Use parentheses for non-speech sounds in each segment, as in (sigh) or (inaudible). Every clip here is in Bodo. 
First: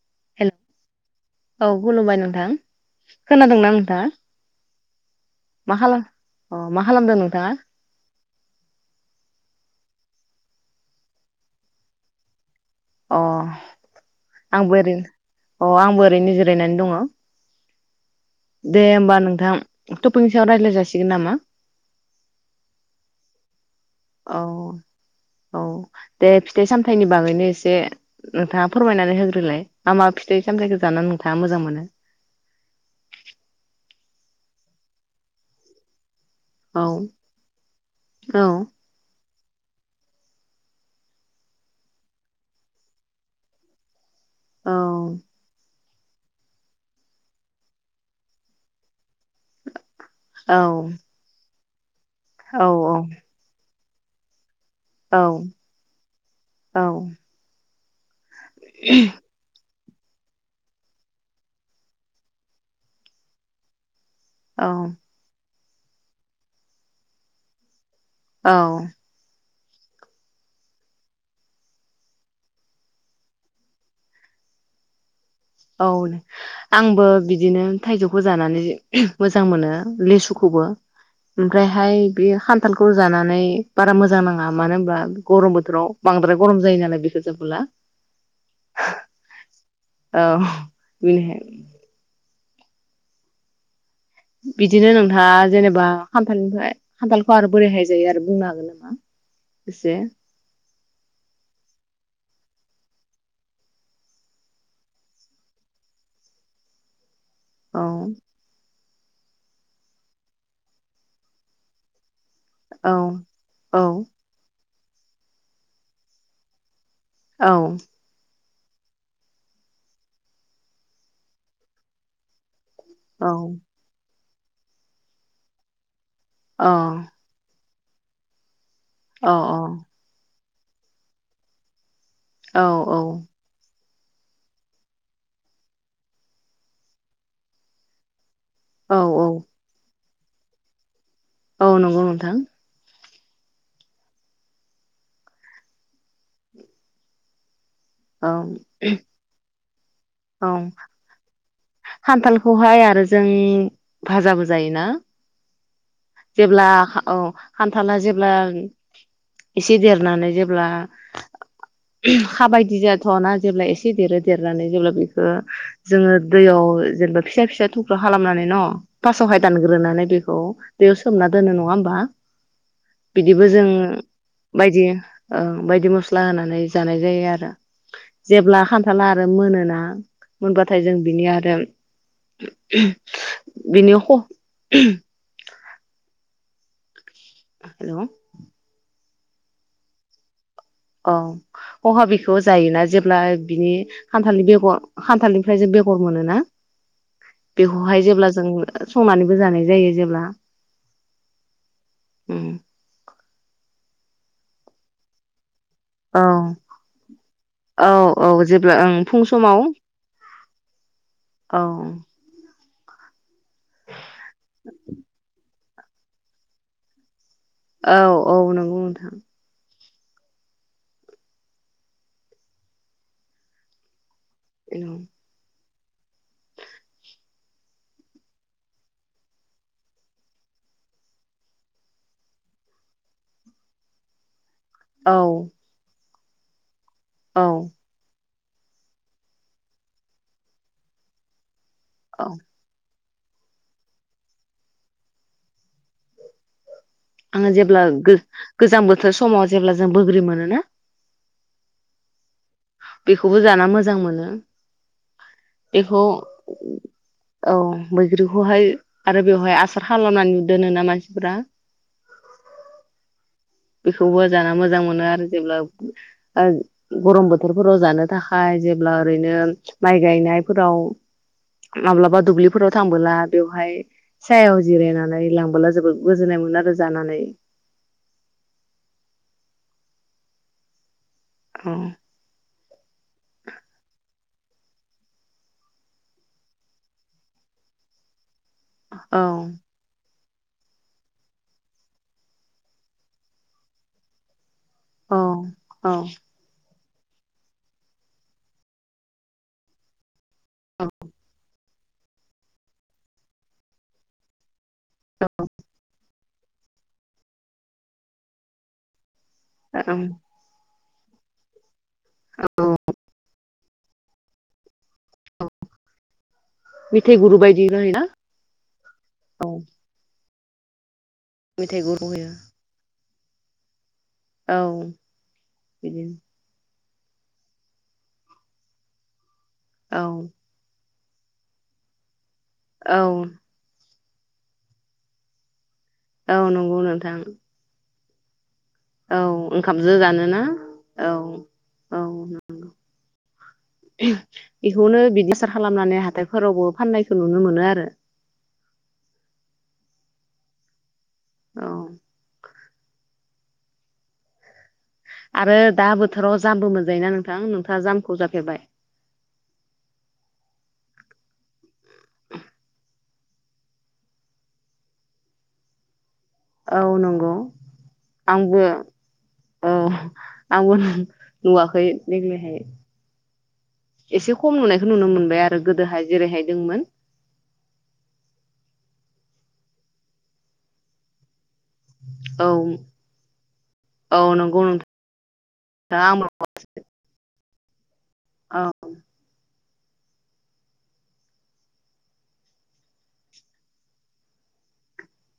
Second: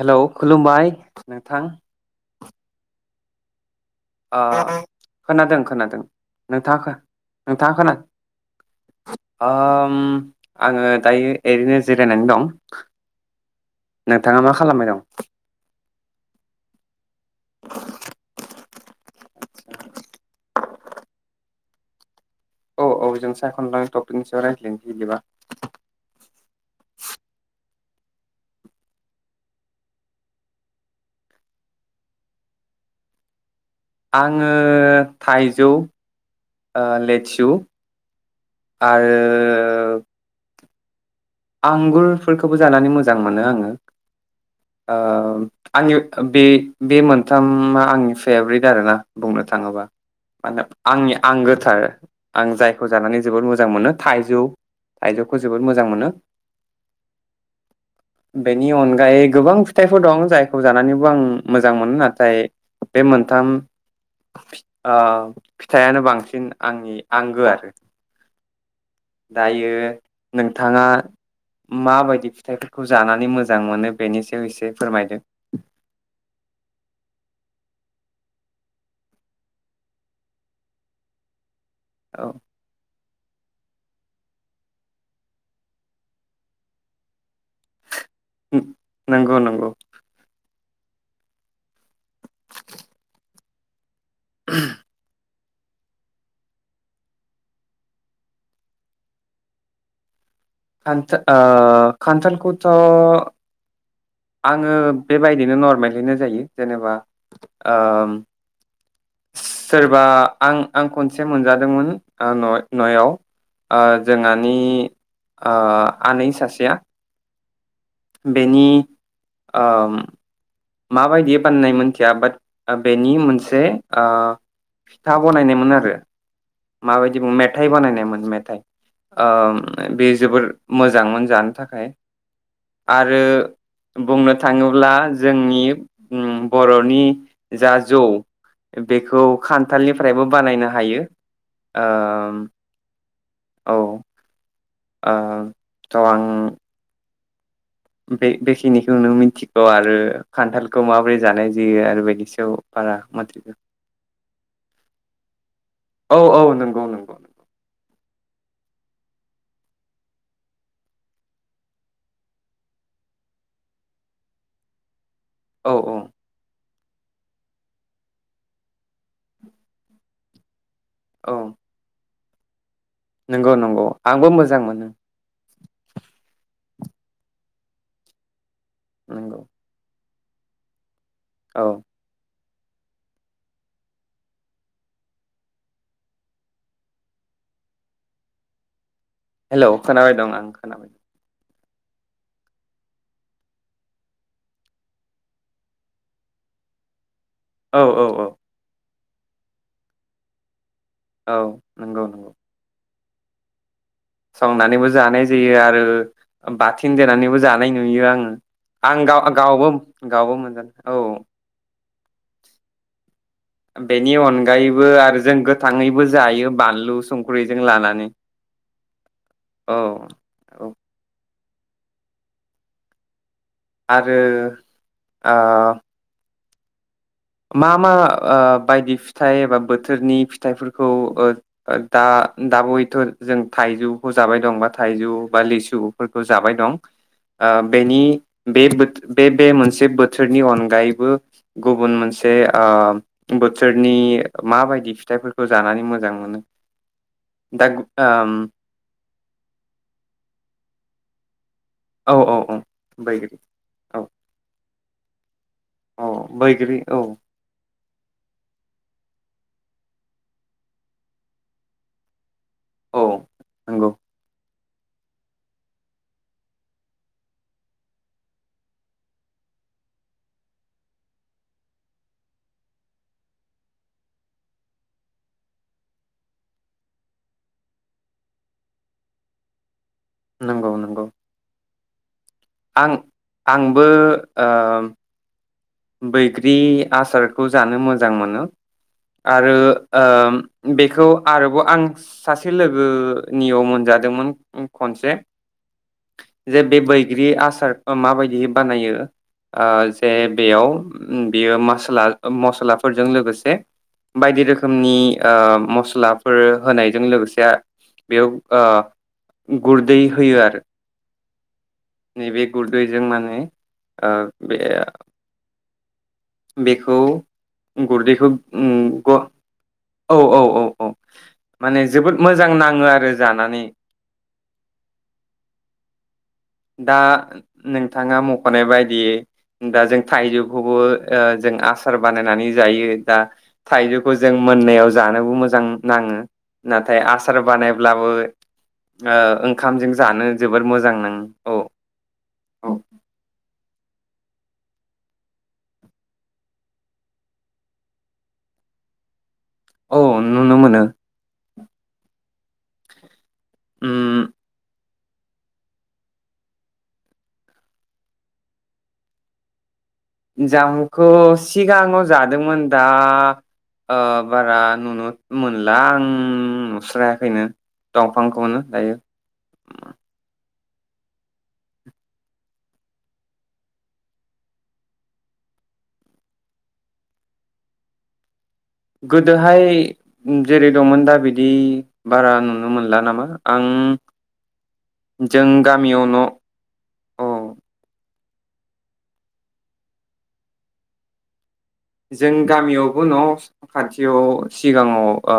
हेल' खुलुमबाय औ नोंथां। खुलुमबाय नोंथां खोनादोंना नों खोनादों खोनादों खालाम अ मा नोंथाङा खालामदों नोंथाङा खोनादों अ आङो दायो ओरैनो जिरायनानै दं। अ नोंथाङा मा आंबो खालामबाय ओरै दं अ आंबो ओरैनोजिरायनानै दङ। दे होमबा नों नोंथां टपिगनि सायाव रायलाय जासिगोन नामा? औ औ जों सायाखना ला औ औ दे फिथाइ सामथायाइनि बागैनो एसे नोंथाङा फोरमायनानै होग्रोलाय मा मा फिथाइ सामथायाइखौ जानानै नोंथाङा मोजां मोनो? आङो थाइजौ औ ओ लेसु औ आरो ओ आंगुरफोरखौबो जानानै मोजां मोनो आङो। औ ओ आंनि बे बे मोनथामा आंनि फेभरेट आरो ना। बुंनो थाङोबा औ मानोना आंनि आंगोथ- थार आं औ जायखौ जानानै जोबोर मोजां मोनो। थाइजौ औ थाइजौखौ जोबोर मोजां मोनो। औ बेनि अनगायै गोबां थाइफोर दं जायखौ जानानैबो आं मोजां मोनो नाथाय बे मोनथाम फि औ आ फिथाइयानो बांसिन आंनि आंगो आरो। औ दायो नोंथाङा माबायदि फिथाइफोरखौ जानानै मोजां मोनो बेनि सायाव एसे फोरमायदो। औ आंबो बिदिनो थाइजौखौ जानानै मोजां मोनो लेसुखौबो उम। फ्रायहाय औ बेयो खान्थालखौ जाना नै बारा मोजां नाङा मानो होमबा गरम बोथोराव बांद्राय गरम जायो नालाय बिखो नो नोंगौ नोंगौ। अ (unintelligible) बिदिनो नोंथाङा जेनेबा खान्थालनिफ्राय खान्थालखौ आरो बोरैहाय जायो आरो बुंनो हागोन नामा एसे? खान्था ओ खान्थालखौथ' आङो बेबायदिनो नरमेलैनो जायो जेनेबा औ ओम सोरबा आं आं खनसे मोनजादोंमोन ओ न'य औ न'याव आ औ जोंङानि ओ आनै सासेया औ बेनि ओम माबायदियै बानायनाय मोनथिया बाट आ बेनि औ मोनसे आ फिथा बनायनायमोन आरो। अ माबायदि मेद थाइ बानायनायमोन मेथाइ। अ ओम बे जोबोर मोजांमोन जानो थाखाय औ आरो बुंनो थाङोब्ला जोंनि उम बर'नि जा जौ औ बेखौ औ खानथालनि फ्रायबो बानायनो हायो। औ नंगौ नोंथां। औ। ओ स' आं औ बे बेखिनिखौनो नों मिनथिगौ आरो। ओ खानथालखौ माबोरै जानाय जायो आरो बेनि सायाव खानथालखौहाय बारा आरो जों मिथिगौ भाजाबो जायोना, औ औ जेब्ला नंगौ नंगौ औ खानथाला जे (unintelligible) एसे देरनानै जेब्ला (unintelligible) खाबायदि जाथ'वा ना जेब्ला एसे देरो देरनानै जेब्ला बेखौ ओ औ औ जोङो दैयाव जेनबा फिसा फिसा थुख्रा खालामनानै न' फासावहाय दानग्रोनानै बेखौ दैयाव सोमना औ दोनो नङा होमबा? बिदिबो नंगौ जों नंगौ आंबो मोजां बायदि मोनो ओ बायदि मस्ला होनानै जानाय जायो आरो जेब्ला खानथाला आरो नंगौ मोनोना। मोनबाथाय जों बिनि आरो औ (unintelligible) बिनि ख' (unintelligible) हेलौ हेलौ खोनाबाय दं आं। खोनाबाय अ (unintelligible) बेखौ जायोना जेब्ला बिनि खानथालनि बेगर खानथालनिफ्राय जों बेगर मोनोना? औ बेखौहाय औ औ जेब्ला जों ओ संनानैबो जानाय जायो जेब्ला औ नंगौ नंगौ। उम संनानैबो जानाय जायो आरो। औ आरो बाथोन देनानैबो जानाय औ नुयो औ जेब्ला ओं आङो फुं आं समाव गावबो गावबो मोनजानो औ। औ बेनि अनगायैबो आरो जों गो गोथाङैबो जायो बानलु सं औ औ नंगौ नोंथां। औ औ आरो आरो ओ मा मा ओ बायदि फिथाइ एबा बोथोरनि फिथाइफोरखौ दा दा बयथ' जों थाइजौखौ जाबाय दं बा थाइजौ औ बा लिसु फोरखौ जाबाय दं औ आ बेनि बे बे मोनसे बोथोरनि अनगायैबो गुबुन मोनसे औ बे ओम बोथोरनि माबायदि फिथाइफोरखौ जानानै मोजां मोनो। आङो दा जेब्ला ओम गोज-गोजां बो थोर समाव जेब्ला जों बोग्रि मोनोना औ औ औ बैग्रि बेखौबो जाना मोजां औ मोनो। बेखौ औ बैग्रि औ औ बैग्रिखौहाय आरो बेवहाय आसार खालामनानै दोनो ना मानसिफोरा औ नंगौ बेखौबो जाना मोजां मोन मोनो आरो जेब्ला गरम बोथोरफोराव जानो थाखाय जेब्ला ओरैनो माइ गायनायफोराव माब्लाबा दुब्लिफोराव थांबोला बेवहाय सायाव जिरायनानै लांबोला जोबोद गोजोननाय मोनो आरो जानानै। नंगौ नंगौ औ आं आंबो ओम बैग्रि आसारखौ जानो मोजां मोनो आरो ओम बेखौ आरोबाव आं सासे लोगोनियाव मोनजादोंमोन। खनसे औ औ जे बे बैग्रि आसार मा बायदि बानायो जे बेयाव औ बियो मो मसलाफोरजों लोगोसे बायदि रोखोमनि रोखोमनि मस्ला फोर होनायजों लोगोसे बेयाव ओ गुरदै ओं होयो आरो नैबे गुदुयजों माने बे बेखौ मेथाइ गुरु बायदि होयोना गुरदैखौ ग औ औ औ अ अ मेथाइ माने गुरु जोबोद होयो मोजां नाङो आरो जानानै औ बिदिनो दा नोंथाङा मख'नाय बायदियै दा जों औ थाइजौखौबो जों आसार बानाय बानायनानै जायो औ दा थाइजौ खौ जों मोननायाव जानोबो मोजां नाङो औ नंगौ नाथाय नोंथां आसार बानायब्लाबो ओ औ ओंखामजों ओंखामजो जानो जानोना जबोर मोजां औ नाङो नंगौ बेखौनो बिदि आसार खालामनानै हाथायफोरावबो फाननायखौ नुनो मोनो आरो औ नुनो मोनो औ ओम आरो दा बोथोराव जामबो मोनजायोना नोंथां नोंथाङा जामखौ जाफेरबाय? जामखौ सिगाङाव जादोंमोन दा ओ बारा नुनो मोनला आं। औ नंगौ नुस्रायाखैनो दंफांखौनो आंबो दायो औ आंबो नुवाखै देग्लायहाय एसे खम नुनायखौ नुनो मोनबाय आरो गोदोहाय जेरैहाय दंमोन गोदोहाय जेरै दंमोन दा बिदि बिदि बारा औ नुनो मोनला नामा आं औ नंगौ नोंथां जों गामियाव न' आंबो औ औ जों गामियावबो न' खाथियाव सिगाङाव ओ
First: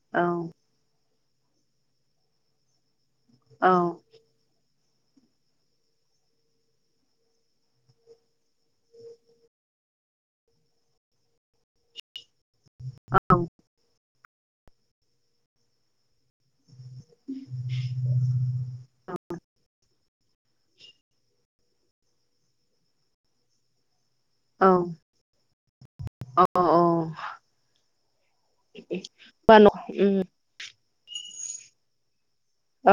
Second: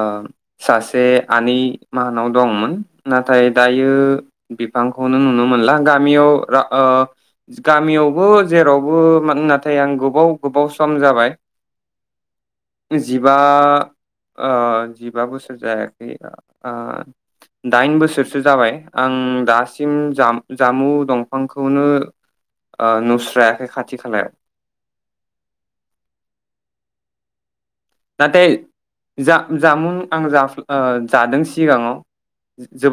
ओ औ सासे आनै माहानाव दंमोन नाथाय औ दायो बिफांखौनो नुनो मोनला गामियाव ओ गामियावबो जेरावबो नाथाय आं गु गोबाव गोबाव सम जाबाय जिबा ओ जिबा बोसोर जायाखै ओ दाइन बोसोरसो जाबाय आं दासिम जाम जामु दंफांखौनो ओ नुस्रायाखै खाथि खालायाव अह (unintelligible) नाथाय जा जामु आं जा ओ जादों सिगाङाव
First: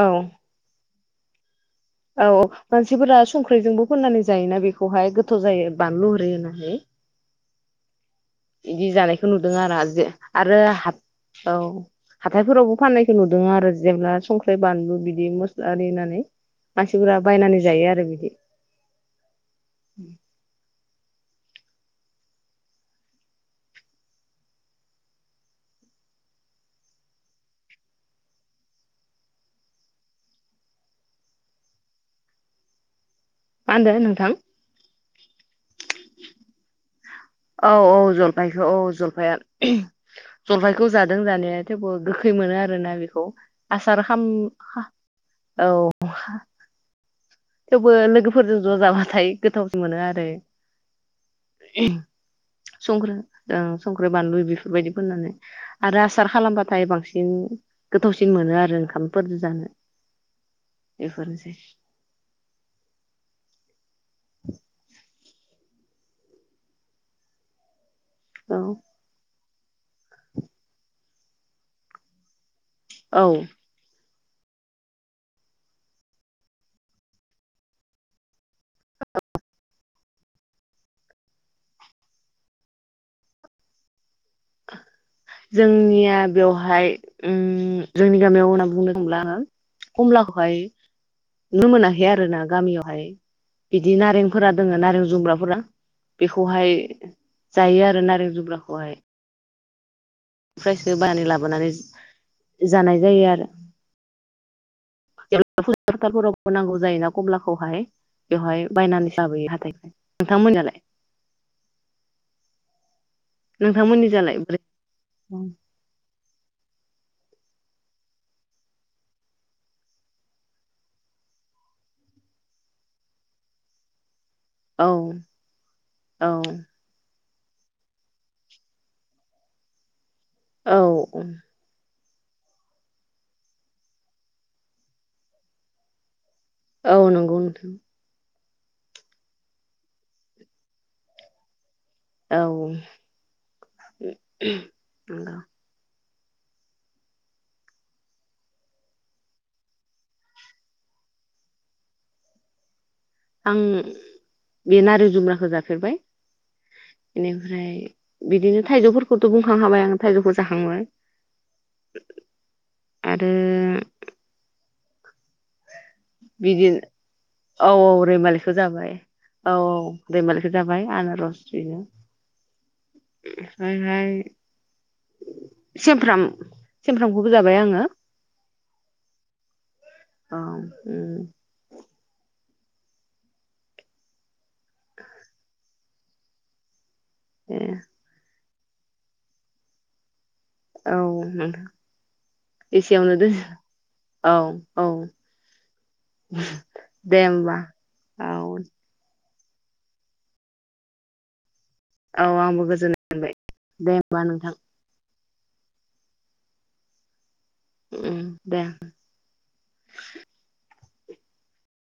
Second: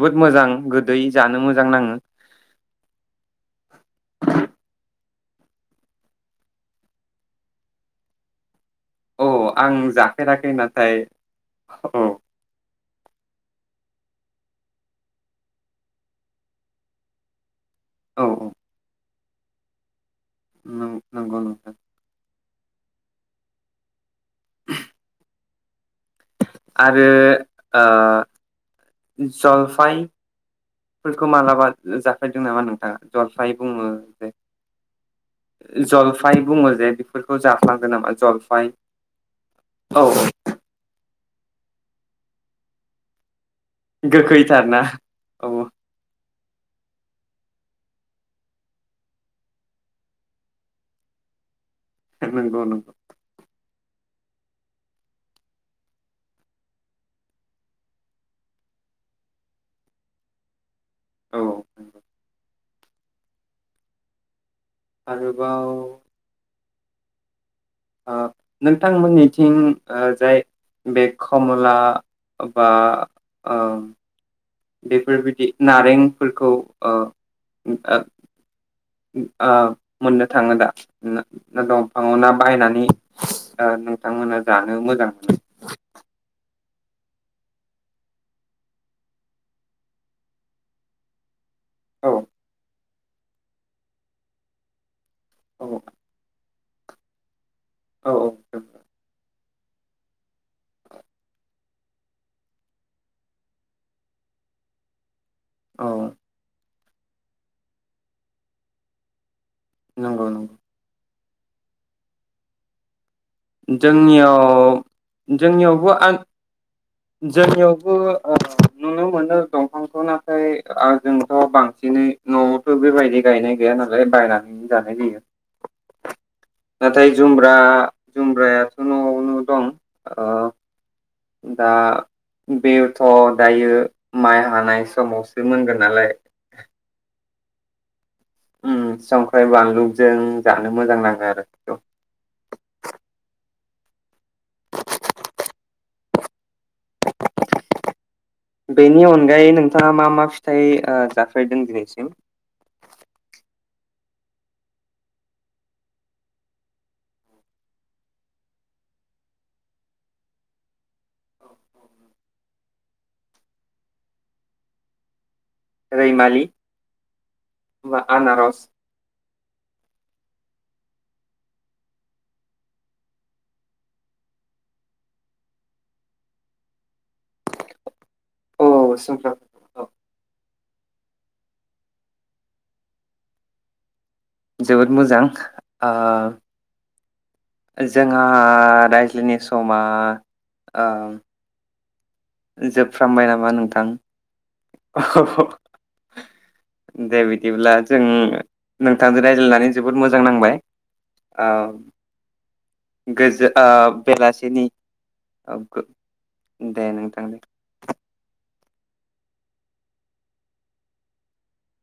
औ मोजां गोद दै जानो मोजां नाङो औ मानसिफोरा संख्रिजोंबो फोननानै जायोना बेखौहाय थाव जायो बानलु हिरि होनानै इदि जानायखौ नुदों औ आं आरो जे जाफेराखै आरो नाथाय हाथ औ हाथायफोरावबो फाननाय नुदों आरो जेब्ला संख्रि बानलु बिदि मस्ला आरि होनानै मानसिफोरा बायनानै जायो आरो बिदि (inaudible) नों नोंगौ नोंथां। आरो आ जलफायफोरखौ मालाबा जाफेरदों नामा नोंथाङा? जलफाय मा बुङो होनदों नोंथां जल फाय बुङो जे (unintelligible) औ जाफ्लांदों औ नामा जलफाय जलफाइखौ औ जलफाइया औ जलफाइखौ जा दों जानाया थेवबो गोखै मोनो आरोना बेखौ। आसार खालाम गोखैथारना खा औ थेवबो लोगोफोरजों ज' जाबाथाय गोथावसिन मोनो आरो। (unintelligible) नंगौ नंगौ संग्रा ओं। संख्रि बानलु बैफोरबायदि फोननानै आरो आसार खालामबाथाय बांसिन गोथावसिन मोनो आरो ओंखामफोरदो जानो। औ बेफोरनोसै। (inaudible) आरोबाव ओ औ नोंथांमोननि थिं ओ जाय बे खमला बा औ ओम बेफोरबायदि नारेंफोरखौ ओ उम ओ उम आ मोननो थाङो दा ना दंफाङाव ना बायनानै ओ नोंथांमोना जानो मोजां मोनो जोंनिया बेवहाय उम जोंनि गामियाव होनना बुंनो थांब्ला आङो कमलाखौहाय नुनो औ मोनाखै आरो ना गामियाव। फाय बिदि नारेंफोरा दोङो नारें जु जुमब्राफोरा औ बेख खौहाय जायो आरो औ नारें औ जुमब्राखौहाय। फ्रायसो बायनानै लाबोनानै जानाय जायो आरो औ (inaudible) नांगौ जायो ना कमलाखौहाय बेवहाय बायनानै लाबोयो हा नंगौ नोंथां नंगौ मोनियालाय? नोंथांमोननि जालाय बोरै जोंनियाव जोंनियावबो आन जोंनियावबो ओ नुनो मोनो दंफांखौ नाथाय आ जोंथ' बांसिनै न'आवथ' बेबायदि गायनाय गैया नालाय बायना औ जानाय जायो औ नाथाय जुमब्रा जुमब्रायाथ' न'आवनो दं ओ औ दा बेथ' दायो माइ हानाय समावसो मोनगोन नालाय औ नंगौ नोंथां उम संख्रै बानलुजों जानो मोजां नाङो आरो बेखौ औ नंगौ (inaudible) बेनि अनगायै नोंथाङा मा मा फिथाइ ओ जाफेरदों दिनैसिम? आं बे नारें जुमब्राखौ जाफेरबाय एनिफ्राय बिदिनो थायजौफोरखौथ' बुंखां खाबाय आं थायजौखौ जाखांबाय (unintelligible) आरो रैमालि बिदि औ औ बा रैमालिखौ आनारस जाबाय औ औ रैमालिखौ जाबाय आना रस बिनो ओमफ्रायहाय सेमफ्राम सेमफ्रामखौबो जाबाय आङो औ औ सुमफ्रां औ आं उम जोबोद मोजां आ ए जोंहा आ रायज्लायनाय समा ओ औ नोंथां एसेयावनो जोबफ्रामबाय दोन नामा नोंथां औ औ (unintelligible) दे बिदिब्ला जों औ नोंथां रायज्लायनानै जोबोद मोजां नांबाय औ औ आंबो गोजोननाय मोनबाय दे होमबा नोंथां बेलासिनि औ गो दे नोंथां दे उम दे